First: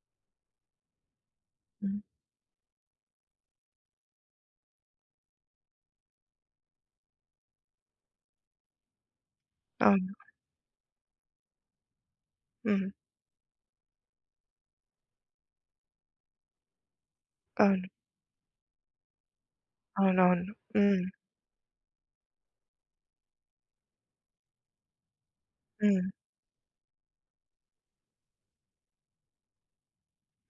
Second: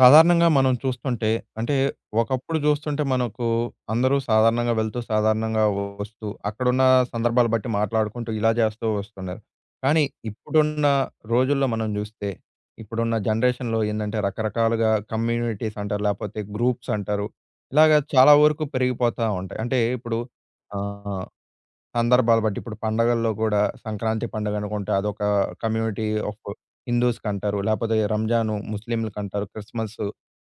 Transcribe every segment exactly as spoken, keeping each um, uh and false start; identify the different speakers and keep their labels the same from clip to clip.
Speaker 1: సాధారణంగా మనం చూస్తుంటే అంటే
Speaker 2: హ్మ్.
Speaker 1: ఒకప్పుడు చూస్తుంటే మనకు అందరూ సాధారణంగా వెళ్తూ, సాధారణంగా వస్తూ, అక్కడున్న సందర్భాలు బట్టి మాట్లాడుకుంటూ ఇలా చేస్తూ వస్తున్నారు. కానీ
Speaker 2: అవును.
Speaker 1: ఇప్పుడున్న రోజుల్లో మనం చూస్తే,
Speaker 2: హ్మ్.
Speaker 1: ఇప్పుడున్న జనరేషన్‌లో ఏందంటే రకరకాలుగా కమ్యూనిటీస్ అంటారు, లేపోతే గ్రూప్స్ అంటారు.
Speaker 2: అవును.
Speaker 1: ఇలాగ చాలా వరకు పెరిగిపోతా ఉంటాయి. అంటే ఇప్పుడు
Speaker 2: అవునవును. హ్మ్.
Speaker 1: ఆహ్, సందర్భాలు బట్టి ఇప్పుడు పండగల్లో కూడా సంక్రాంతి పండుగ అనుకుంటే అదొక కమ్యూనిటీ
Speaker 2: హ్మ్.
Speaker 1: ఆఫ్ హిందూస్‌కి అంటారు. లేపోతే రంజాను ముస్లింలకి అంటారు. క్రిస్మస్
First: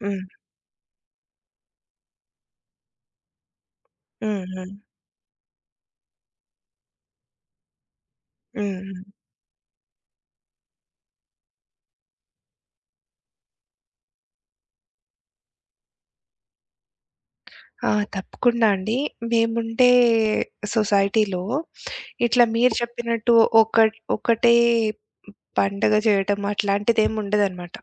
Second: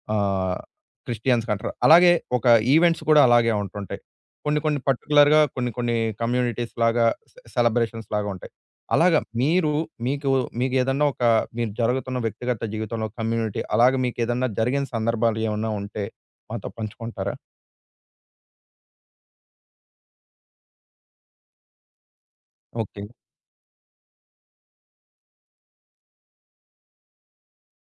Speaker 2: హ్మ్.
Speaker 1: ఆహ్, క్రిస్టియన్స్‌కి అంటారు. అలాగే ఒక ఈవెంట్స్ కూడా అలాగే ఉంటుంటాయి.
Speaker 2: హ్మ్.
Speaker 1: కొన్ని
Speaker 2: హ్మ్.
Speaker 1: కొన్ని పర్టిక్యులర్‌గా కొన్ని కొన్ని కమ్యూనిటీస్ లాగా సె సెలబ్రేషన్స్ లాగా ఉంటాయి.
Speaker 2: హ్మ్. హ్మ్.
Speaker 1: అలాగా మీరు మీకు మీకేదన్నా ఒక మీరు జరుగుతున్న వ్యక్తిగత జీవితంలో కమ్యూనిటీ అలాగే మీకేదన్నా జరిగిన సందర్భాలు ఏమన్నా ఉంటే మాతో పంచుకుంటారా?
Speaker 2: ఆ! తప్పకుండా అండి. మేముండే సొసైటీలో ఇట్లా మీరు
Speaker 1: ఓకే.
Speaker 2: చెప్పినట్టు ఒకట్ ఒకటే పండగ చేయటం అట్లాంటిదేం ఉండదనమాట.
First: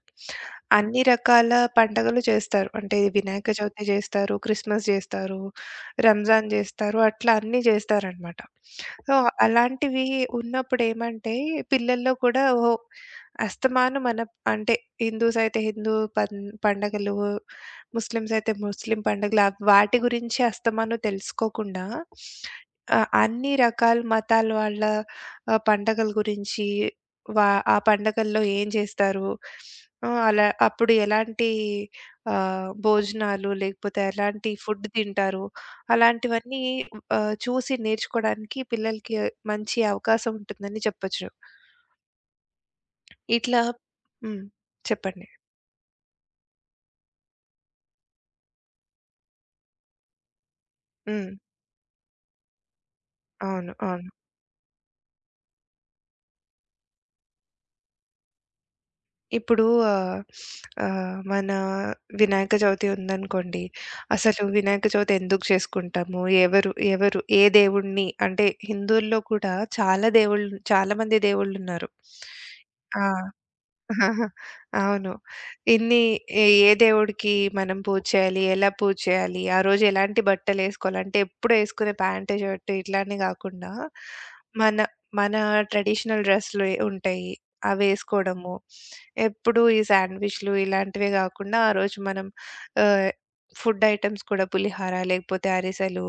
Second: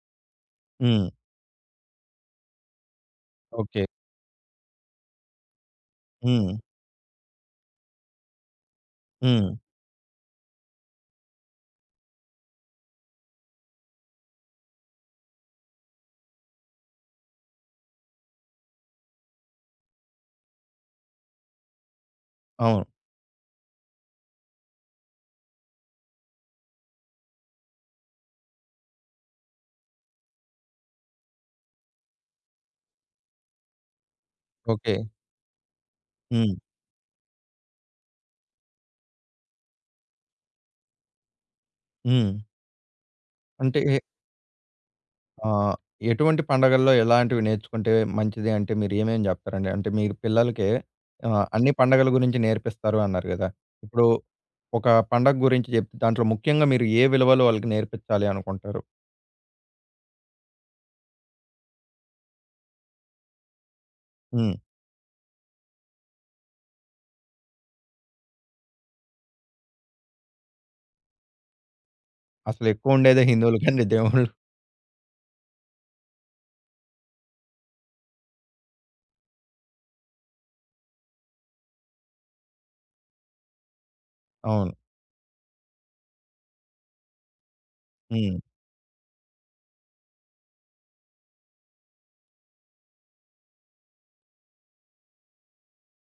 Speaker 2: అన్ని
Speaker 1: హ్మ్.
Speaker 2: రకాల పండగలు చేస్తారు. అంటే వినాయక చవితి
Speaker 1: ఓకే.
Speaker 2: చేస్తారు, క్రిస్మస్ చేస్తారు, రంజాన్
Speaker 1: హ్మ్.
Speaker 2: చేస్తారు. అట్లా అన్నీ చేస్తారనమాట. సో,
Speaker 1: హ్మ్.
Speaker 2: అలాంటివి ఉన్నప్పుడేమంటే పిల్లల్లో కూడా ఓహో! అస్తమానం మన అంటే హిందూస్ అయితే హిందూ పన్ పండగలు, ముస్లిమ్స్ అయితే ముస్లిం పండగలు అవ్ వాటి గురించి అస్తమానం తెలుసుకోకుండా
Speaker 1: అవును.
Speaker 2: ఆహ్, అన్ని రకాల మతాల వాళ్ళ ఆహ్, పండగల గురించి వా ఆ పండగల్లో ఏం జేస్తారు? ఆహ్, అలా అప్పుడు ఎలాంటి ఆహ్, భోజనాలు లేకపోతే ఎలాంటి ఫుడ్
Speaker 1: ఓకే.
Speaker 2: తింటారు?
Speaker 1: హ్మ్.
Speaker 2: అలాంటివన్నీ ఆహ్, చూసి నేర్చుకోవడానికి పిల్లలకి మంచి అవకాశం ఉంటుందని చెప్పొచ్చు.
Speaker 1: హ్మ్.
Speaker 2: ఇట్లా
Speaker 1: అంటే
Speaker 2: హ్మ్. చెప్పండి.
Speaker 1: ఆహ్, ఎటువంటి పండగల్లో ఎలాంటివి నేర్చుకుంటే మంచిది అంటే మీరేమేం జెప్తారండి? అంటే మీరు పిల్లలకి
Speaker 2: హ్మ్.
Speaker 1: ఆహ్, అన్ని పండగల గురించి నేర్పిస్తారు అన్నారు గదా!
Speaker 2: అవును.
Speaker 1: ఇప్పుడు
Speaker 2: అవును.
Speaker 1: ఒక పండగ గురించి జెప్తే దాంట్లో ముఖ్యంగా మీరు ఏ విలువలు వాళ్ళకి నేర్పించాలి అనుకుంటారు?
Speaker 2: ఇప్పుడు ఆహ్, ఆహ్, మన వినాయక చవితి ఉందనుకోండి. అసలు
Speaker 1: హ్మ్.
Speaker 2: వినాయక చవితి ఎందుకు చేసుకుంటాము? ఎవరు ఎవరు ఏ దేవుడిని అంటే హిందువుల్లో కూడా చాలా దేవుళ్ళు చాలా మంది దేవుళ్ళున్నారు.
Speaker 1: అసలెక్కువ
Speaker 2: ఆ!
Speaker 1: ఉండేదే హిందువులకండి
Speaker 2: ఆహాహా!
Speaker 1: దేవుళ్ళు.
Speaker 2: అవును. ఇన్ని ఏ ఏ దేవుడికి మనం పూజ చేయాలి, ఎలా పూజ చేయాలి, ఆ రోజు ఎలాంటి బట్టలేసుకోవాలి, అంటే ఎప్పుడు ఏసుకునే ప్యాంట్, షర్ట్ ఇట్లానే గాకుండా
Speaker 1: అవును.
Speaker 2: మన మన ట్రెడిషనల్ డ్రెస్‌లు ఉంటాయి.
Speaker 1: హ్మ్.
Speaker 2: అవేసుకోవడము. ఎప్పుడు ఈ శాండ్విచ్‌లు ఇలాంటివే గాకుండా ఆ రోజు మనం ఆహ్, ఫుడ్ ఐటెమ్స్ కూడా పులిహార, లేకపోతే అరిసెలు,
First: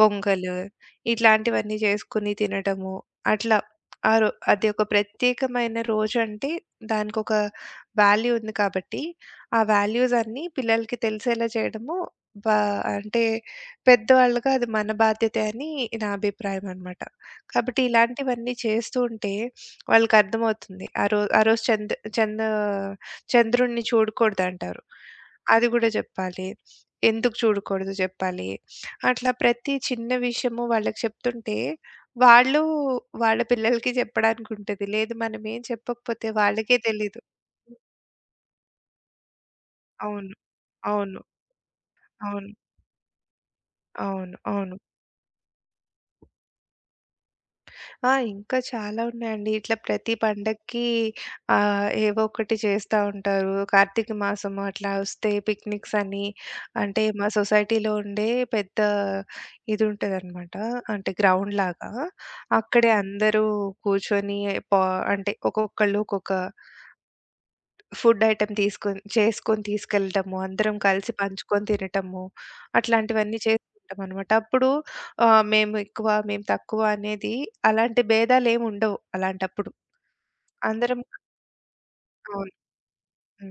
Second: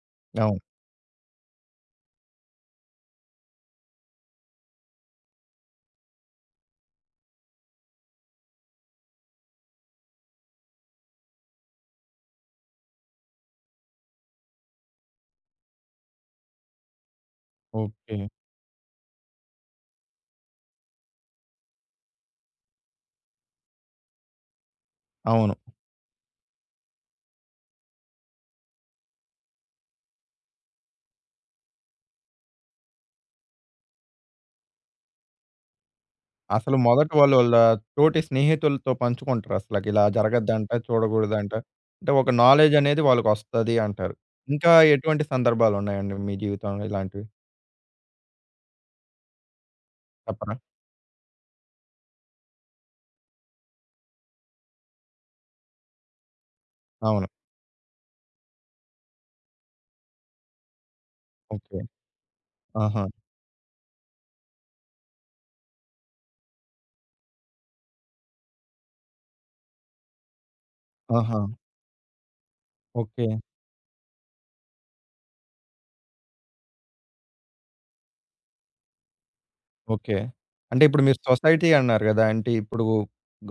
Speaker 2: పొంగలు
Speaker 1: అవును.
Speaker 2: ఇట్లాంటివన్నీ చేసుకొని తినటము. అట్లా ఆ రో అది ఒక ప్రత్యేకమైన రోజంటే దానికొక వాల్యూ ఉంది కాబట్టి, ఆ వాల్యూస్ అన్నీ పిల్లలకి తెలిసేలా చేయడము బా అంటే పెద్దవాళ్ళుగా అది మన బాధ్యతే అని నా అభిప్రాయం అనమాట. కాబట్టి
Speaker 1: ఓకే.
Speaker 2: ఇలాంటివన్నీ చేస్తూ ఉంటే వాళ్ళకర్థమవుతుంది. ఆ రో ఆ రోజు చంద్ చంద్ చంద్రుడిని చూడకూడదంటారు.
Speaker 1: అవును.
Speaker 2: అది గూడా జెప్పాలి. ఎందుకు చూడకూడదో జెప్పాలి. అట్లా ప్రతి చిన్న విషయము వాళ్ళకి చెప్తుంటే వాళ్ళు వాళ్ళ పిల్లలకి చెప్పడానికుంటది. లేదు మనమేం చెప్పకపోతే
Speaker 1: అసలు
Speaker 2: వాళ్ళకే
Speaker 1: మొదట
Speaker 2: తెలీదు.
Speaker 1: వాళ్ళు వాళ్ళ తోటి స్నేహితులతో పంచుకుంటారు. అసలకి ఇలా
Speaker 2: అవును.
Speaker 1: జరగద్దంట,
Speaker 2: అవును.
Speaker 1: చూడకూడదంట. అంటే ఒక
Speaker 2: అవును.
Speaker 1: నాలెడ్జ్ అనేది వాళ్ళకొస్తది అంటారు.
Speaker 2: అవును.
Speaker 1: ఇంకా
Speaker 2: అవును.
Speaker 1: ఎటువంటి సందర్భాలున్నాయండి మీ జీవితంలో ఇలాంటివి?
Speaker 2: ఆ! ఇంకా చాలా ఉన్నాయండి. ఇట్లా ప్రతి
Speaker 1: చెప్పరా?
Speaker 2: పండక్కి ఆహ్, ఏవో ఒకటి చేస్తా ఉంటారు. కార్తీక మాసం అట్లా వస్తే పిక్నిక్స్ అని అంటే మా
Speaker 1: అవును.
Speaker 2: సొసైటీలో ఉండే పెద్ద ఇది ఉంటదనమాట. అంటే గ్రౌండ్
Speaker 1: ఓకే.
Speaker 2: లాగా. అక్కడే
Speaker 1: ఆహా!
Speaker 2: అందరూ కూర్చొని పా అంటే ఒక్కొక్కళ్ళు ఒక్కొక్క ఫుడ్ ఐటెమ్ తీసుకొని చేసుకొని తీసుకెళ్ళటము, అందరం కలిసి
Speaker 1: ఆహా!
Speaker 2: పంచుకొని తినటము,
Speaker 1: ఓకే.
Speaker 2: అట్లాంటివన్నీ చేసుకుంటామనమాట. అప్పుడు ఆహ్, మేము ఎక్కువ, మేము తక్కువ అనేది అలాంటి భేదాలేమి ఉండవు అలాంటప్పుడు.
Speaker 1: ఓకే. అంటే
Speaker 2: అందరం
Speaker 1: ఇప్పుడు మీరు సొసైటీ అన్నారు గదా!
Speaker 2: అవును.
Speaker 1: అంటే ఇప్పుడు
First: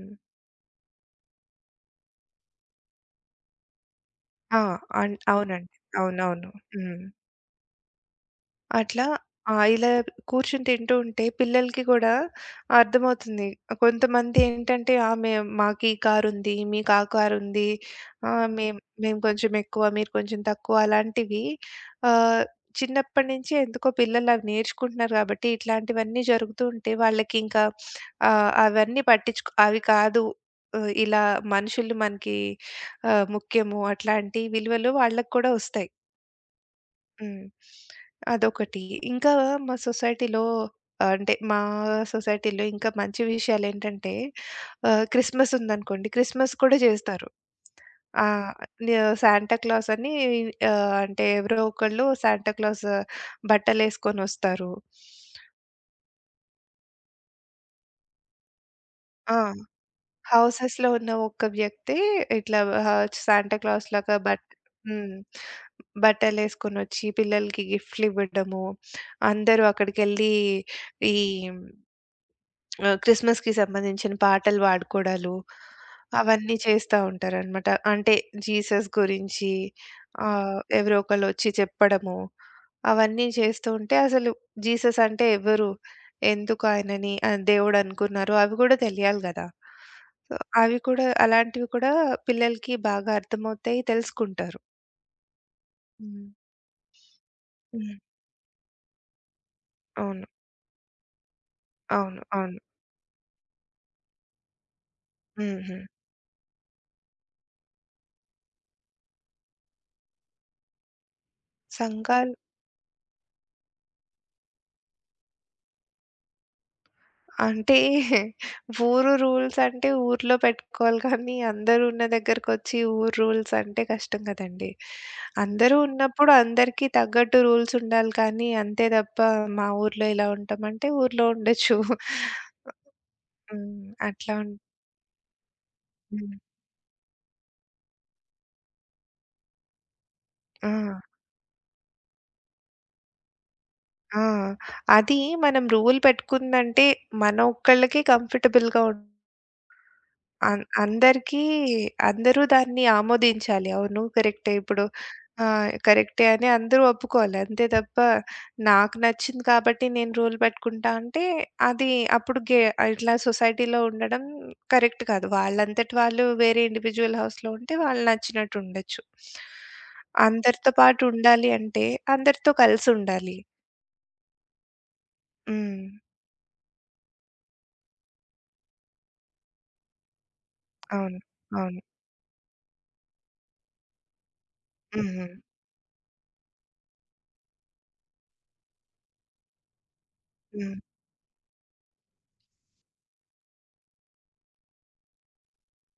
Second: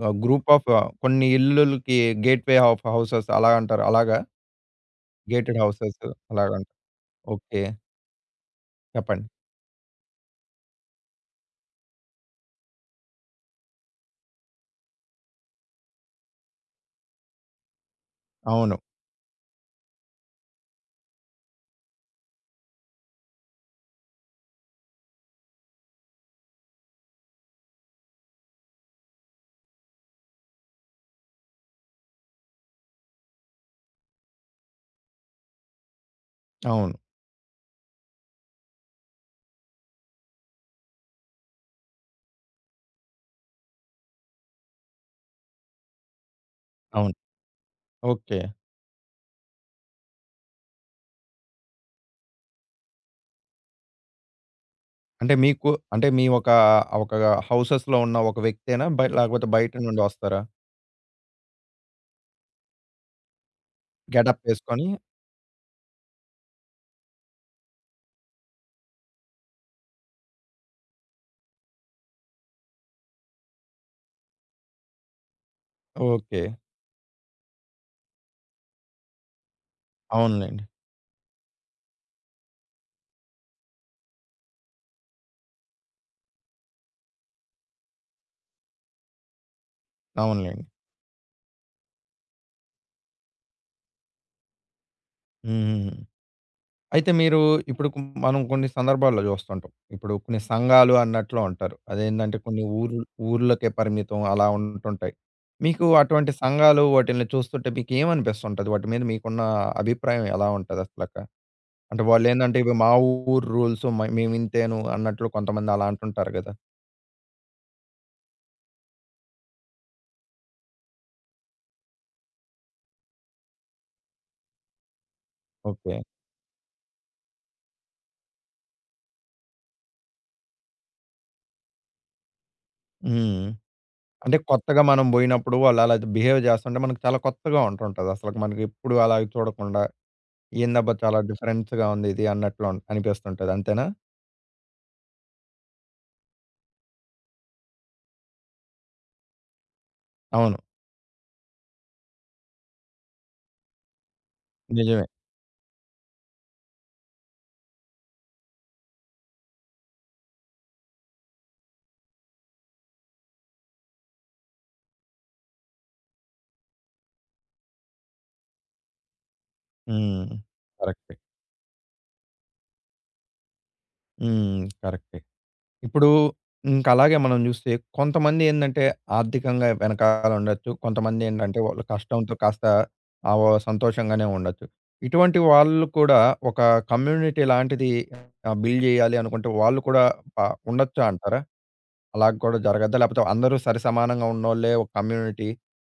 Speaker 1: గ గ్రూప్ ఆఫ్ కొన్ని ఇల్లులకి గేట్‌వే ఆఫ్ హౌసెస్ అలా అంటారు. అలాగా?
Speaker 2: ఆ! అన్
Speaker 1: గేటెడ్
Speaker 2: అవునండి.
Speaker 1: హౌసెస్
Speaker 2: అవునవును.
Speaker 1: అలాగంటారు.
Speaker 2: హ్మ్.
Speaker 1: ఓకే.
Speaker 2: అట్లా
Speaker 1: చెప్పండి.
Speaker 2: ఆహ్, ఇలా కూర్చొని తింటూ ఉంటే పిల్లలకి గూడా అర్థమవుతుంది. కొంతమంది ఏంటంటే, "ఆ! మేం మాకీ కారుంది, మీకు ఆ కారుంది, ఆహ్, మేం
Speaker 1: అవును.
Speaker 2: మేము కొంచెం ఎక్కువ, మీరు కొంచెం తక్కువ" అలాంటివి ఆహ్, చిన్నప్పటి నుంచి ఎందుకో పిల్లలు అవి నేర్చుకుంటున్నారు గాబట్టి, ఇట్లాంటివన్నీ జరుగుతూ ఉంటే వాళ్ళకింకా ఆహ్, అవన్నీ పట్టించుకో అవి కాదు ఆహ్, ఇలా మనుషులు మనకి ఆహ్, ముఖ్యము అట్లాంటి విలువలు వాళ్ళకి కూడా ఒస్తాయి.
Speaker 1: అవును.
Speaker 2: హ్మ్. అదొకటి. ఇంకా మా సొసైటీలో ఆహ్, అంటే మా సొసైటీలో ఇంకా మంచి విషయాలేంటంటే ఆహ్, క్రిస్మస్ ఉందనుకోండి. క్రిస్మస్ కూడా
Speaker 1: అవును.
Speaker 2: జేస్తారు.
Speaker 1: ఓకే.
Speaker 2: ఆహ్, న్యా సాంటా క్లాస్ అని ఆహ్, అంటే ఎవరో ఒకళ్ళు సాంటా క్లాస్ బట్టలేసుకొనొస్తారు.
Speaker 1: అంటే మీకు అంటే మీ ఒక ఒక హౌసెస్‌లో ఉన్న ఒక వ్యక్తేనా? బ
Speaker 2: ఆ!
Speaker 1: లేకపోతే బయట నుండి వస్తారా?
Speaker 2: హౌసెస్‌లో ఉన్న ఒక్క వ్యక్తే ఇట్లా ఆహ్, సాంటా క్లాస్ లాగా
Speaker 1: గెటప్
Speaker 2: బట్
Speaker 1: వేసుకొని
Speaker 2: హ్మ్. బట్టలేసుకొనొచ్చి పిల్లలకి గిఫ్ట్‌లివ్వడము. అందరూ అక్కడికెళ్ళి ఈ ఆహ్, క్రిస్మస్‌కి సంబంధించిన పాటలు పాడుకోవడాలు,
Speaker 1: ఓకే.
Speaker 2: అవన్నీ చేస్తా ఉంటారనమాట. అంటే జీసస్ గురించి ఆహ్,
Speaker 1: అవునులెండి.
Speaker 2: ఎవరో ఒకళ్ళొచ్చి చెప్పడము, అవన్నీ చేస్తూ ఉంటే అసలు జీసస్ అంటే ఎవరు? ఎందుకు ఆయనని ఆహ్, దేవుడనుకున్నారు? అవి కూడా తెలియాలి గదా! సో,
Speaker 1: అవునులెండి.
Speaker 2: అవి కూడా అలాంటివి కూడా పిల్లలకి బాగా అర్థమవుతాయి, తెలుసుకుంటారు.
Speaker 1: హుహుహు.
Speaker 2: హ్మ్.
Speaker 1: అయితే మీరు ఇప్పుడు
Speaker 2: హ్మ్.
Speaker 1: కొ మనం కొన్ని సందర్భాల్లో చూస్తుంటాం. ఇప్పుడు
Speaker 2: అవును.
Speaker 1: కొన్ని సంఘాలు అన్నట్లు అంటారు.
Speaker 2: అవును.
Speaker 1: అదేంటంటే
Speaker 2: అవును.
Speaker 1: కొన్ని ఊర్లు ఊర్లకే పరిమితం అలా ఉంటుంటాయి.
Speaker 2: హుహు.
Speaker 1: మీకు అటువంటి సంఘాలు వాటిల్ని చూస్తుంటే మీకేమనిపిస్తుంటది? వాటి మీద మీకున్న అభిప్రాయం ఎలా ఉంటది అసలక? అంటే
Speaker 2: సంఘాలు
Speaker 1: వాళ్ళేందంటే ఇవి మా ఊరు రూల్స్ మ మేమింతేను అన్నట్లు కొంతమంది అలా అంటుంటారు గదా!
Speaker 2: అంటే ఊరు రూల్స్ అంటే ఊర్లో పెట్టుకోవాలి కానీ అందరూ ఉన్న దగ్గరకొచ్చి ఊరు రూల్స్ అంటే కష్టం కదండీ. అందరూ
Speaker 1: ఓకే.
Speaker 2: ఉన్నప్పుడు అందరికీ తగ్గట్టు రూల్స్ ఉండాలి కానీ అంతే తప్ప మా ఊర్లో ఇలా ఉంటామంటే ఊర్లో ఉండొచ్చు.
Speaker 1: హ్మ్.
Speaker 2: హ్మ్. అట్లా
Speaker 1: అంటే
Speaker 2: ఉం
Speaker 1: కొత్తగా మనం బోయినప్పుడు వాళ్ళు అలా
Speaker 2: హ్మ్.
Speaker 1: బిహేవ్ జేస్తుంటే మనకు చాలా కొత్తగా ఉంటుంటది. అసలకి మనకి ఎప్పుడు అలా చూడకుండా
Speaker 2: ఆ!
Speaker 1: ఏందబ్బా! చాలా డిఫరెన్స్‌గా ఉంది ఇది అన్నట్లు అన్ అనిపిస్తుంటది. అంతేనా?
Speaker 2: ఆ! అది మనం రూల్ పెట్టుకుందంటే మన ఒక్కళ్ళకే కంఫర్టబుల్‌గా ఉం
Speaker 1: అవును.
Speaker 2: అన్ అందరికీ అందరూ దాన్ని ఆమోదించాలి. అవును కరెక్టే. ఇప్పుడు
Speaker 1: నిజమే.
Speaker 2: ఆ! కరెక్టే అని అందరూ ఒప్పుకోవాలి. అంతే తప్ప నాకు నచ్చింది కాబట్టి నేను రూల్ పెట్టుకుంటా అంటే అది అప్పుడు గే ఇట్లా సొసైటీలో ఉండడం కరెక్ట్ కాదు. వాళ్ళంతట వాళ్ళు వేరే ఇండివిడ్యువల్ హౌస్‌లో ఉంటే వాళ్ళు నచ్చినట్టు ఉండొచ్చు.
Speaker 1: హ్మ్.
Speaker 2: అందరితో పాటు
Speaker 1: కరెక్టే.
Speaker 2: ఉండాలి అంటే అందరితో కలిసుండాలి.
Speaker 1: హ్మ్. కరెక్టే.
Speaker 2: హ్మ్.
Speaker 1: ఇప్పుడు ఇంక అలాగే మనం జూస్తే కొంతమంది ఏందంటే ఆర్థికంగా వెనకాల ఉండొచ్చు.
Speaker 2: అవును.
Speaker 1: కొంతమంది ఏంటంటే
Speaker 2: అవును.
Speaker 1: వాళ్ళు కష్టంతో కాస్త ఆవొ సంతోషంగానే ఉండొచ్చు.
Speaker 2: హ్మ్. హ్మ్.
Speaker 1: ఇటువంటి వాళ్ళు కూడా ఒక కమ్యూనిటీ లాంటిది ఆహ్, బిల్డ్ జేయాలి అనుకుంటే వాళ్ళు కూడా ప
Speaker 2: హ్మ్.
Speaker 1: ఉండొచ్చా అంటారా? అలా కూడా జరగద్దా? లేపోతే అందరూ సరి సమానంగా ఉన్నోళ్ళే ఒక కమ్యూనిటీ,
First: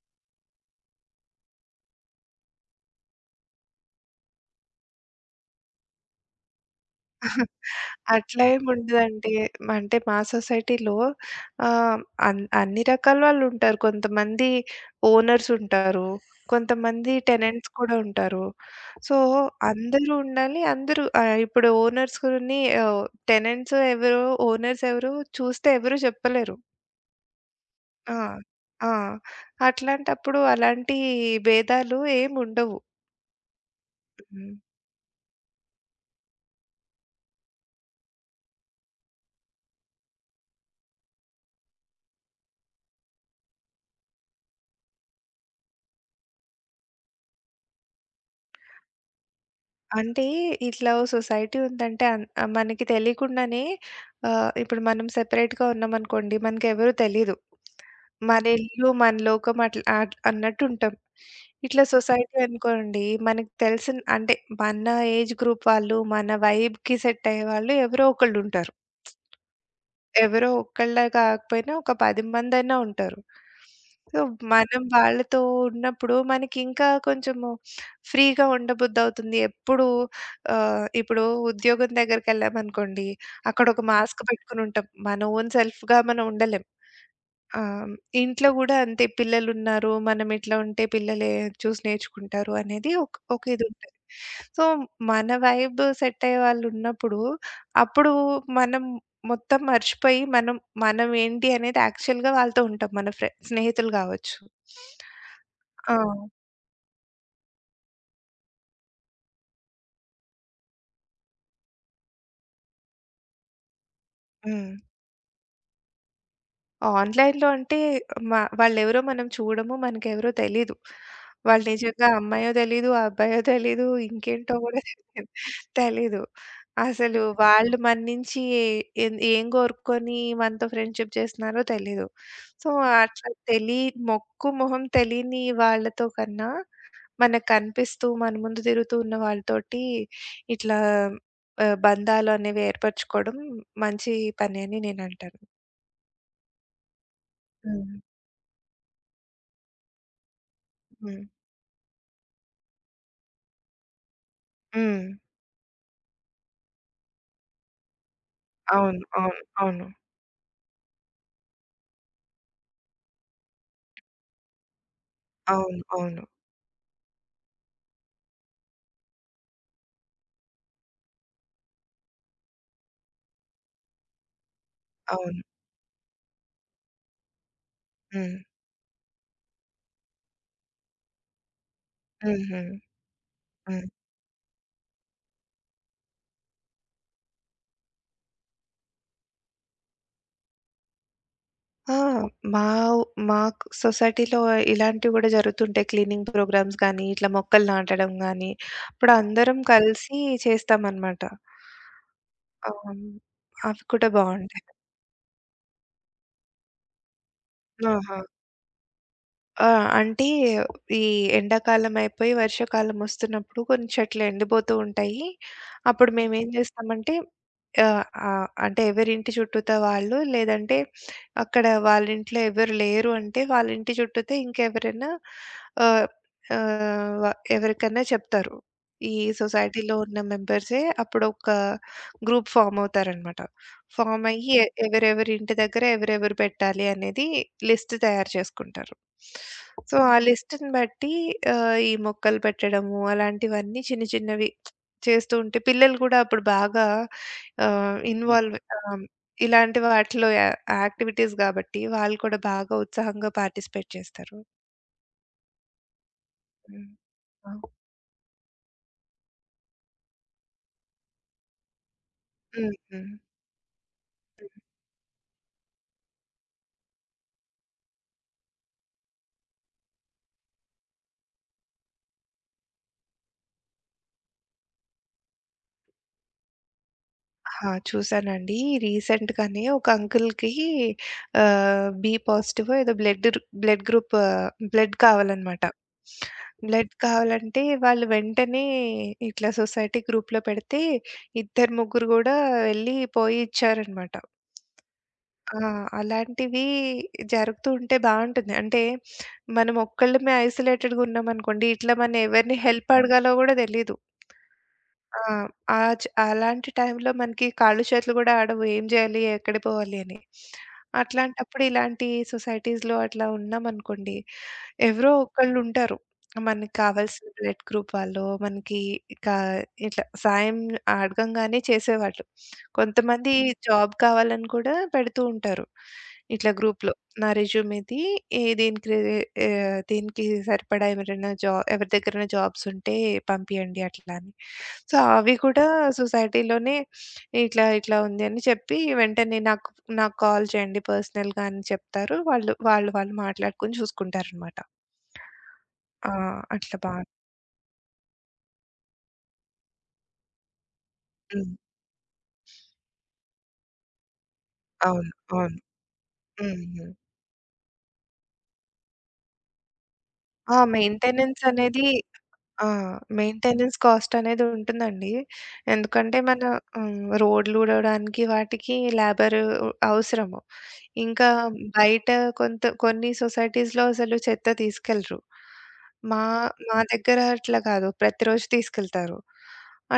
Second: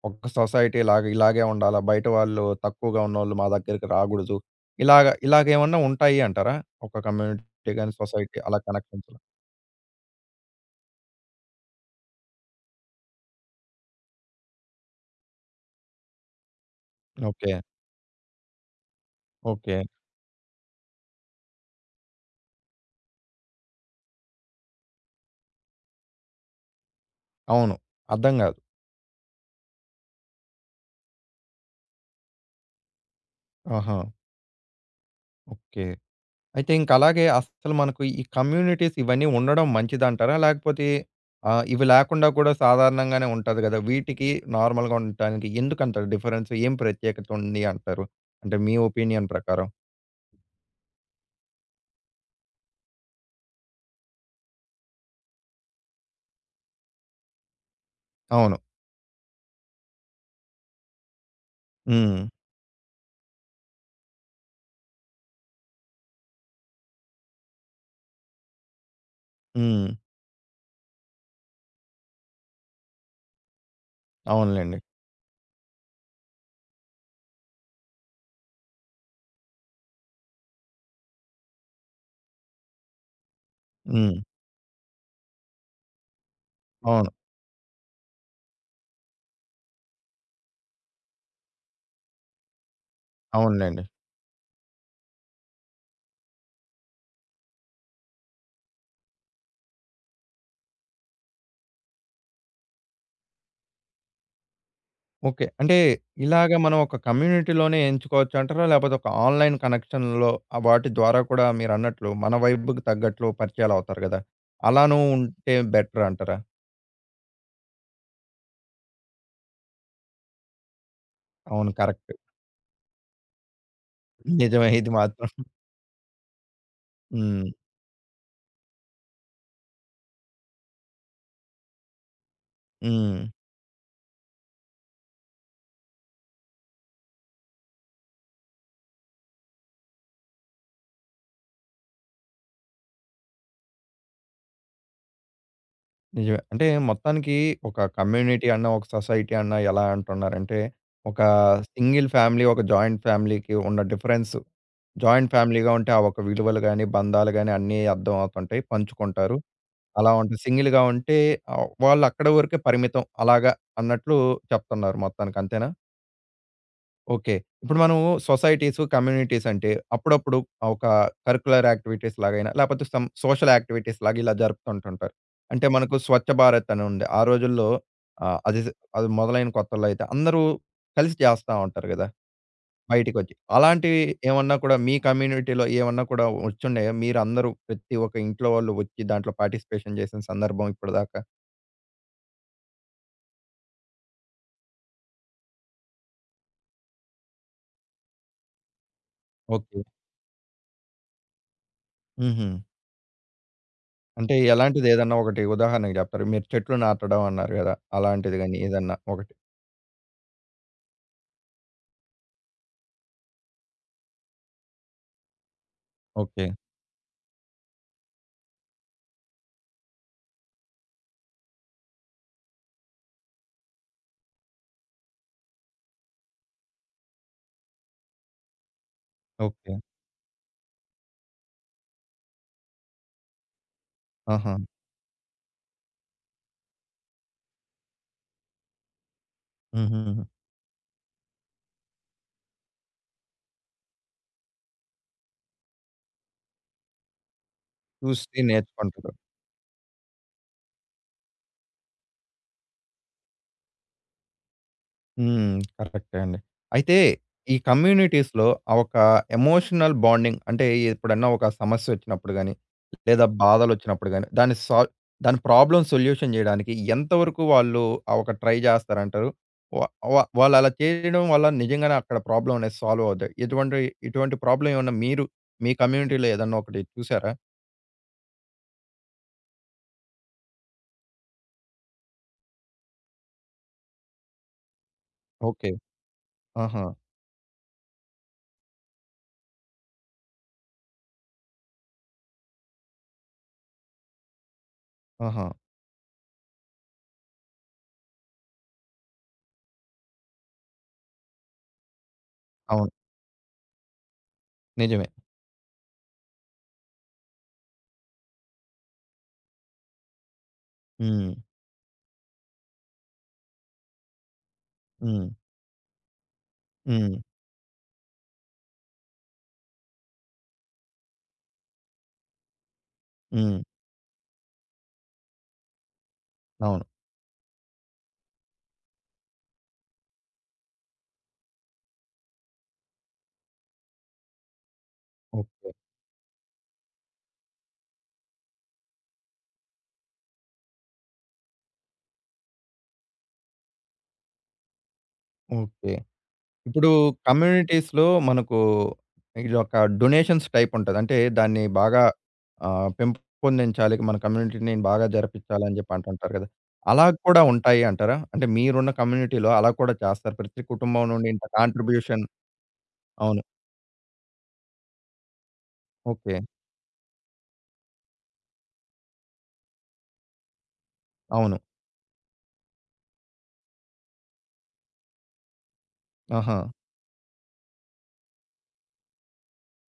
Speaker 1: ఒక సొసైటీ ఇలాగ ఇలాగే ఉండాలా? బయట వాళ్ళు తక్కువగా ఉన్నోళ్ళు మా దగ్గరికి రాగూడదు. ఇలాగ ఇలాగేమన్నా ఉంటాయి అంటారా? ఒక కమ్యూనిటీ గాని, సొసైటీ
Speaker 2: అట్లా
Speaker 1: అలా
Speaker 2: ఏమి
Speaker 1: కనెక్షన్స్‌లో.
Speaker 2: ఉండదండి. అంటే మా సొసైటీలో ఆహ్, అన్ అన్ని రకాల వాళ్ళు ఉంటారు. కొంతమంది ఓనర్స్ ఉంటారు. కొంతమంది
Speaker 1: ఓకే.
Speaker 2: టెనెంట్స్ కూడా ఉంటారు. So,
Speaker 1: okay.
Speaker 2: అందరూ ఉండాలి. అందరూ ఆహ్, ఇప్పుడు ఓనర్స్‌ని ఆహ్, టెనెంట్స్ ఎవరో, ఓనర్స్ ఎవరో చూస్తే ఎవరు చెప్పలేరు.
Speaker 1: అవును.
Speaker 2: ఆ!
Speaker 1: అర్థం గాదు.
Speaker 2: ఆ! అట్లాంటప్పుడు అలాంటి భేదాలు ఏమి ఉండవు.
Speaker 1: ఆహా!
Speaker 2: హ్మ్.
Speaker 1: ఓకే. అయితే ఇంకలాగే అస్సలు మనకు ఈ కమ్యూనిటీస్ ఇవన్నీ ఉండడం మంచిదంటారా? లేకపోతే ఆహ్, ఇవి లేకుండా కూడా సాధారణంగానే ఉంటది గదా! వీటికి నార్మల్‌గా ఉండటానికి ఎందుకంటారు డిఫరెన్స్? ఏం ప్రత్యేకత ఉంది అంటారు? అంటే మీ ఒపీనియన్ ప్రకారం?
Speaker 2: అంటే ఇట్లా ఓ సొసైటీ ఉందంటే అన్ ఆహ్, మనకి తెలియకుండానే ఆహ్, ఇప్పుడు మనం సెపరేట్‌గా ఉన్నామనుకోండి. మనకెవరు తెలీదు. మన
Speaker 1: అవును.
Speaker 2: ఇల్లు, మన లోకం అట్లా అట్ అన్నట్టుంటాం. ఇట్లా
Speaker 1: హ్మ్.
Speaker 2: సొసైటీ అనుకోండి మనకు తెలిసిన అంటే మన ఏజ్ గ్రూప్ వాళ్ళు, మన వైబ్‌కి సెట్ అయ్యేవాళ్ళు ఎవరో ఒకళ్ళు ఉంటారు.
Speaker 1: హ్మ్.
Speaker 2: ఎవరో ఒక్కళ్ళే కాకపోయినా ఒక పది మందైనా ఉంటారు. సో,
Speaker 1: అవునులెండి.
Speaker 2: మనం వాళ్ళతో ఉన్నప్పుడు మనకింకా కొంచెము ఫ్రీగా ఉండబుద్ధవుతుంది. ఎప్పుడు ఆహ్, ఇప్పుడు ఉద్యోగం దగ్గరికెళ్ళామనుకోండి, అక్కడొక
Speaker 1: హ్మ్.
Speaker 2: మాస్క్ పెట్టుకొనుంటాం. మన ఓన్ సెల్ఫ్‌గా మనం ఉండలేం.
Speaker 1: అవును.
Speaker 2: ఆ! ఇంట్లో గూడా అంతే పిల్లలున్నారు. మనం ఎట్లా ఉంటే పిల్లలే చూసి నేర్చుకుంటారు అనేది ఒక ఒక
Speaker 1: అవునులెండి.
Speaker 2: ఇదుంటది. సో, మన వైబ్ సెట్ అయ్యే వాళ్ళున్నప్పుడు, అప్పుడు మనం మొత్తం మర్చిపోయి మనం మనం ఏంటి అనేది యాక్చువల్‌గా వాళ్ళతో ఉంటాం. మన ఫ్రె స్నేహితులు గావచ్చు.
Speaker 1: ఓకే. అంటే
Speaker 2: ఆ!
Speaker 1: ఇలాగ మనం ఒక కమ్యూనిటీలోనే ఎంచుకోవచ్చంటారా? లేపోతే ఒక ఆన్‌లైన్ కనెక్షన్‌లో ఆహ్, వాటి ద్వారా కూడా మీరన్నట్లు మన వైబుకి తగ్గట్లు పరిచయాలవుతారు గదా!
Speaker 2: హ్మ్.
Speaker 1: అలానూ ఉంటే బెటరంటారా?
Speaker 2: ఆన్‌లైన్‌లో అంటే మ వాళ్ళెవరో మనం చూడము. మనకెవరో తెలీదు. వాళ్ళు
Speaker 1: అవును.
Speaker 2: నిజంగా
Speaker 1: కరెక్ట్.
Speaker 2: అమ్మాయో తెలీదు, అబ్బాయో తెలీదు, ఇంకేంటో
Speaker 1: నిజమే.
Speaker 2: గూడా
Speaker 1: ఇది
Speaker 2: తెలీదు.
Speaker 1: మాత్రం.
Speaker 2: తెలీదు. అసలు
Speaker 1: హ్మ్.
Speaker 2: వాళ్ళు మన నుంచి ఏం ఏం కోరుకొని మనతో ఫ్రెండ్‌షిప్ చేస్తున్నారో తెలీదు. సో,
Speaker 1: హ్మ్.
Speaker 2: అట్లా తెలి మొక్కు, మొహం తెలీని వాళ్ళతో కన్నా మనకు కనిపిస్తూ, మన ముందు తిరుగుతూ ఉన్న వాళ్ళతోటి ఇట్లా ఆహ్, బంధాలు అనేవి ఏర్పరచుకోవడం మంచి పని అని నేనంటాను.
Speaker 1: నిజమే. అంటే మొత్తానికి ఒక
Speaker 2: హ్మ్.
Speaker 1: కమ్యూనిటీ అన్నా, ఒక సొసైటీ అన్నా ఎలా అంటున్నారంటే,
Speaker 2: హ్మ్.
Speaker 1: ఒక సింగిల్ ఫ్యామిలీ, ఒక జాయింట్ ఫ్యామిలీకి ఉన్న డిఫరెన్స్.
Speaker 2: హ్మ్.
Speaker 1: జాయింట్ ఫ్యామిలీగా ఉంటే ఆ ఒక విలువలు గాని, బంధాలు గాని అన్నీ అర్థం అవుతుంటాయి.
Speaker 2: అవును. అవును.
Speaker 1: పంచుకుంటారు.
Speaker 2: అవును.
Speaker 1: అలా ఉంటే సింగిల్‌గా ఉంటే ఆహ్, వాళ్ళు అక్కడి వరకే పరిమితం. అలాగా అన్నట్లు చెప్తున్నారు మొత్తానికి. అంతేనా?
Speaker 2: అవును. అవును.
Speaker 1: ఓకే. ఇప్పుడు మనం సొసైటీస్, కమ్యూనిటీస్ అంటే అప్పుడప్పుడు ఒక కరిక్యులర్ యాక్టివిటీస్ లాగైనా, లేపోతే సమ్ సోషల్ యాక్టివిటీస్ లాగా ఇలా జరుపుతుంటుంటారు.
Speaker 2: అవును.
Speaker 1: అంటే మనకు స్వచ్ఛ భారత్ అని ఉంది. ఆ రోజుల్లో
Speaker 2: హ్మ్.
Speaker 1: ఆహ్, అది జ్ అది మొదలైన కొత్తల్లో అయితే అందరూ కలిసి చేస్తా ఉంటారు గదా!
Speaker 2: హుహు.
Speaker 1: బయటికొచ్చి.
Speaker 2: హ్మ్.
Speaker 1: అలాంటివి ఏమన్నా కూడా మీ కమ్యూనిటీలో ఏమన్నా కూడా వచ్చున్నాయా? మీరందరూ ప్రతి ఒక్క ఇంట్లో వాళ్ళు వచ్చి దాంట్లో పార్టిసిపేషన్ చేసిన సందర్భం ఇప్పటిదాకా?
Speaker 2: ఆ! మా ఊ మాకు సొసైటీలో ఇలాంటివి గూడా జరుగుతుంటాయి. క్లీనింగ్ ప్రోగ్రామ్స్ గానీ, ఇట్లా మొక్కలు నాటడం గానీ, ఇప్పుడు అందరం
Speaker 1: ఓకే.
Speaker 2: కలిసి చేస్తామనమాట.
Speaker 1: హుహు.
Speaker 2: ఆహ్, అవి కూడా
Speaker 1: అంటే
Speaker 2: బావుంటాయి.
Speaker 1: ఎలాంటిదేదన్నా ఒకటి ఉదాహరణకి జెప్తారా? మీరు చెట్లు నాటడం అన్నారు గదా!
Speaker 2: ఆహా!
Speaker 1: అలాంటిది గాని ఏదన్నా ఒకటి?
Speaker 2: ఆ! అంటే ఈ ఎండాకాలం అయిపోయి వర్షాకాలం ఒస్తున్నప్పుడు కొన్ని చెట్లు ఎండిపోతూ ఉంటాయి. అప్పుడు
Speaker 1: ఓకే.
Speaker 2: మేమేం జేస్తామంటే ఆహ్, ఆహ్, అంటే ఎవరింటి చుట్టూతా వాళ్ళు లేదంటే అక్కడ వాళ్ళింట్లో ఎవరు లేరు అంటే వాళ్ళింటి చుట్టూతా ఇంకెవరైనా ఆహ్, ఆహ్, వ ఎవరికైనా చెప్తారు. ఈ
Speaker 1: ఓకే.
Speaker 2: సొసైటీలో ఉన్న మెంబర్సే అప్పుడొక గ్రూప్ ఫార్మ్ అవుతారనమాట. ఫార్మ్ అయ్యి
Speaker 1: ఆహా!
Speaker 2: ఎ ఎవరెవరి ఇంటి దగ్గర ఎవరెవరు పెట్టాలి అనేది లిస్ట్ తయారు చేసుకుంటారు. సో, ఆ
Speaker 1: హుహుహు.
Speaker 2: లిస్ట్‌ని బట్టి ఆహ్, ఈ మొక్కలు పెట్టడము అలాంటివన్నీ చిన్న చిన్నవి చేస్తూ ఉంటే పిల్లలు గూడా అప్పుడు బాగా ఆహ్,
Speaker 1: చూసి
Speaker 2: ఇన్వాల్వ్ ఆహ్,
Speaker 1: నేర్చుకుంటారు.
Speaker 2: ఇలాంటి వాటిలో యా యాక్టివిటీస్ గాబట్టి వాళ్ళు కూడా బాగా ఉత్సాహంగా పార్టిసిపేట్ చేస్తారు.
Speaker 1: హ్మ్. కరెక్టే అండి.
Speaker 2: హ్మ్.
Speaker 1: అయితే
Speaker 2: ఆ!
Speaker 1: ఈ కమ్యూనిటీస్‌లో ఆ ఒక ఎమోషనల్ బాండింగ్ అంటే ఎప్పుడన్నా ఒక సమస్యొచ్చినప్పుడు గాని,
Speaker 2: హ్మ్. హ్మ్.
Speaker 1: లేదా బాధలొచ్చినప్పుడు గాని, దాన్ని సాల్వ్ దాని ప్రాబ్లమ్ సొల్యూషన్ జేయడానికి ఎంతవరకు వాళ్ళు ఆ ఒక ట్రై జేస్తారంటారు? వ వ వాళ్ళలా చేయడం వల్ల నిజంగానే అక్కడ ప్రాబ్లమ్ అనేది సాల్వ్ అవుద్దా? ఎటువంటి ఇటువంటి ప్రాబ్లమ్ ఏమన్నా మీరు మీ కమ్యూనిటీలో ఏదన్నా ఒకటి చూసారా?
Speaker 2: ఆ! చూసానండి. రీసెంట్‌గానే ఒక అంకుల్‌కి ఆహ్, బి పాజిటివో ఏదో బ్లడ్ ర్ బ్లడ్ గ్రూప్ బ్లడ్ కావాలనమాట.
Speaker 1: ఓకే. ఆహా!
Speaker 2: బ్లడ్ కావాలంటే వాళ్ళు వెంటనే ఇట్లా సొసైటీ గ్రూప్‌లో పెడితే ఇద్దరు, ముగ్గురు గూడా వెళ్ళి పోయి ఇచ్చారనమాట.
Speaker 1: ఆహా!
Speaker 2: ఆ! అలాంటివి జరుగుతూ ఉంటే బావుంటుంది. అంటే మనం ఒక్కళ్ళమే ఐసోలేటెడ్‌గా ఉన్నామనుకోండి, ఇట్లా మనం ఎవరిని హెల్ప్
Speaker 1: అవును.
Speaker 2: అవును. అడగాలో గూడా తెలీదు.
Speaker 1: నిజమే.
Speaker 2: ఆ! ఆ చ్ అలాంటి టైంలో మనకి కాళ్ళు, చేతులు గూడా ఆడవు. ఏం జేయాలి? ఎక్కడికి పోవాలి అని.
Speaker 1: హ్మ్.
Speaker 2: అట్లాంటప్పుడు ఇలాంటి సొసైటీస్‌లో అట్లా ఉన్నామనుకోండి ఎవరో
Speaker 1: హ్మ్.
Speaker 2: ఒకళ్ళుంటారు. మనకి
Speaker 1: హ్మ్.
Speaker 2: కావాల్సిన బ్లడ్ గ్రూప్ వాళ్ళో, మనకి కా ఇట్లా సాయం అడగంగానే చేసేవాళ్ళు. కొంతమంది హ్మ్.
Speaker 1: హ్మ్.
Speaker 2: జాబ్ కావాలని కూడా పెడుతూ ఉంటారు. ఇట్లా
Speaker 1: అవును.
Speaker 2: గ్రూప్‌లో నా రెజ్యూమ్‌ది ఏ దీనికి ఆహ్, దీనికి సరిపడా ఎవరైనా జా ఎవరి దగ్గరైనా జాబ్స్ ఉంటే పంపియండి అట్లా అని. సో, అవి కూడా
Speaker 1: ఓకే.
Speaker 2: సొసైటీలోనే ఇట్లా, ఇట్లా ఉంది అని చెప్పి వెంటనే నాకు నాకు కాల్ చేయండి పర్సనల్‌గా అని చెప్తారు. వాళ్ళు, వాళ్ళు, వాళ్ళు మాట్లాడుకొని చూసుకుంటారనమాట.
Speaker 1: ఓకే.
Speaker 2: ఆ! అట్లా
Speaker 1: ఇప్పుడు
Speaker 2: బా
Speaker 1: కమ్యూనిటీస్‌లో మనకు ఇదొక డొనేషన్స్ టైప్ ఉంటది. అంటే
Speaker 2: హ్మ్.
Speaker 1: దాన్ని బాగా ఆహ్, పెంపొందించాలి. మన కమ్యూనిటీని బాగా
Speaker 2: అవును. అవును.
Speaker 1: జరిపించాలి అని చెప్పి అంటుంటారు కదా!
Speaker 2: హ్మ్. హ్మ్.
Speaker 1: అలా కూడా ఉంటాయి అంటారా? అంటే మీరున్న కమ్యూనిటీలో అలా కూడా చేస్తారు.
Speaker 2: ఆ!
Speaker 1: ప్రతి కుటుంబం నుండి
Speaker 2: మెయింటెనెన్స్
Speaker 1: ఇంత
Speaker 2: అనేది
Speaker 1: కాంట్రిబ్యూషన్
Speaker 2: ఆ!
Speaker 1: అవును.
Speaker 2: మెయింటెనెన్స్ కాస్ట్ అనేది ఉంటుందండి. ఎందుకంటే
Speaker 1: ఓకే.
Speaker 2: మన హ్మ్. రోడ్లు ఊడవడానికి వాటికి లేబర్ అవసరము. ఇంకా
Speaker 1: అవును.
Speaker 2: బయట కొంత కొన్ని సొసైటీస్‌లో అసలు చెత్త తీసుకెళ్లరు. మా
Speaker 1: ఆహా!
Speaker 2: మా దగ్గర అట్లా కాదు. ప్రతిరోజు తీసుకెళ్తారు.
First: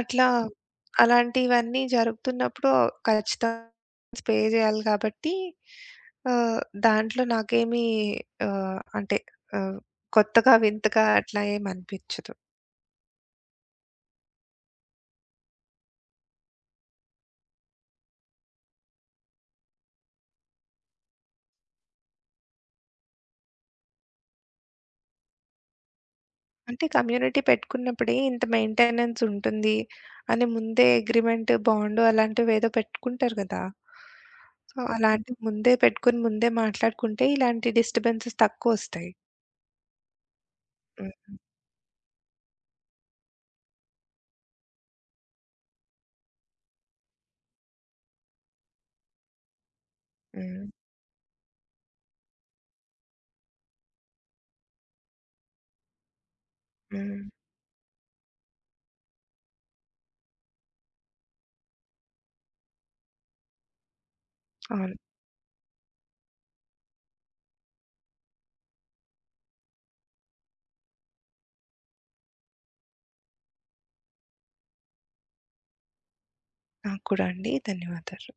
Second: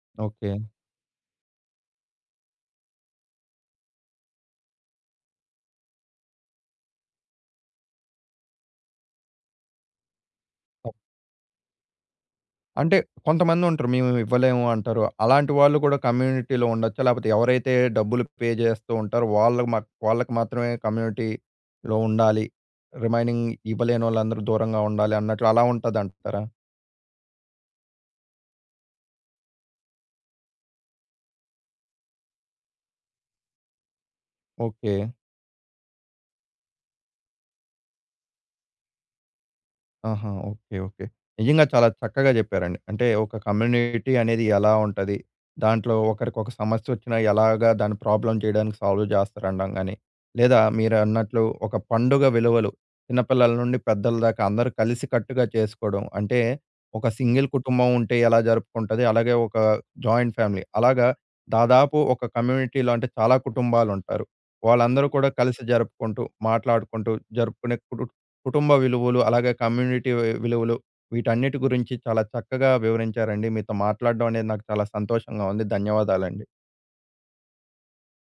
Speaker 2: అట్లా
Speaker 1: ఓకే.
Speaker 2: అలాంటివన్నీ జరుగుతున్నప్పుడు ఖచ్చితంగా పే చేయాలి కాబట్టి ఆహ్, దాంట్లో నాకేమి ఆహ్, అంటే ఆహ్, కొత్తగా వింతగా అట్లా ఏమి అనిపించదు.
Speaker 1: అంటే కొంతమందుంటరు. మేము ఇవ్వలేము అంటారు. అలాంటి వాళ్ళు కూడా కమ్యూనిటీలో ఉండొచ్చా? లేపోతే ఎవరైతే డబ్బులు పే చేస్తూ ఉంటారో వాళ్ళకి మాక్ వాళ్ళకి మాత్రమే కమ్యూనిటీలో ఉండాలి. రిమైనింగ్ ఇవ్వలేనోళ్ళందరూ దూరంగా ఉండాలి అన్నట్లు అలా ఉంటదంటారా?
Speaker 2: అంటే కమ్యూనిటీ పెట్టుకున్నప్పుడే ఇంత మెయింటెనెన్స్ ఉంటుంది అని ముందే అగ్రిమెంట్, బాండ్ అలాంటివి ఏదో పెట్టుకుంటారు గదా! So,
Speaker 1: okay.
Speaker 2: అలాంటివి ముందే పెట్టుకొని, ముందే మాట్లాడుకుంటే ఇలాంటి డిస్టర్బెన్సెస్ తక్కువొస్తాయి.
Speaker 1: ఆహా! ఓకే. ఓకే.
Speaker 2: హ్మ్.
Speaker 1: నిజంగా చాలా చక్కగా చెప్పారండి. అంటే ఒక కమ్యూనిటీ అనేది ఎలా ఉంటది? దాంట్లో ఒకరికొక సమస్యొచ్చినా ఎలాగా దాన్ని ప్రాబ్లమ్ చేయడానికి సాల్వ్ చేస్తారనడం గాని, లేదా
Speaker 2: హ్మ్.
Speaker 1: మీరన్నట్లు ఒక పండుగ విలువలు చిన్నపిల్లల నుండి పెద్దల దాకా అందరూ కలిసికట్టుగా చేసుకోవడం. అంటే ఒక
Speaker 2: హ్మ్.
Speaker 1: సింగిల్ కుటుంబం ఉంటే ఎలా జరుపుకుంటది? అలాగే ఒక జాయింట్ ఫ్యామిలీ. అలాగా దాదాపు ఒక కమ్యూనిటీలో అంటే చాలా కుటుంబాలుంటారు.
Speaker 2: అవును.
Speaker 1: వాళ్ళందరూ కూడా కలిసి జరుపుకుంటూ, మాట్లాడుకుంటూ జరుపుకునే కుటు కుటుంబ విలువలు, అలాగే కమ్యూనిటీ వి విలువలు వీటన్నిటి గురించి చాలా చక్కగా వివరించారండి. మీతో మాట్లాడడం అనేది నాకు చాలా సంతోషంగా ఉంది. ధన్యవాదాలండి.
Speaker 2: నాకు కూడా అండి. ధన్యవాదాలు.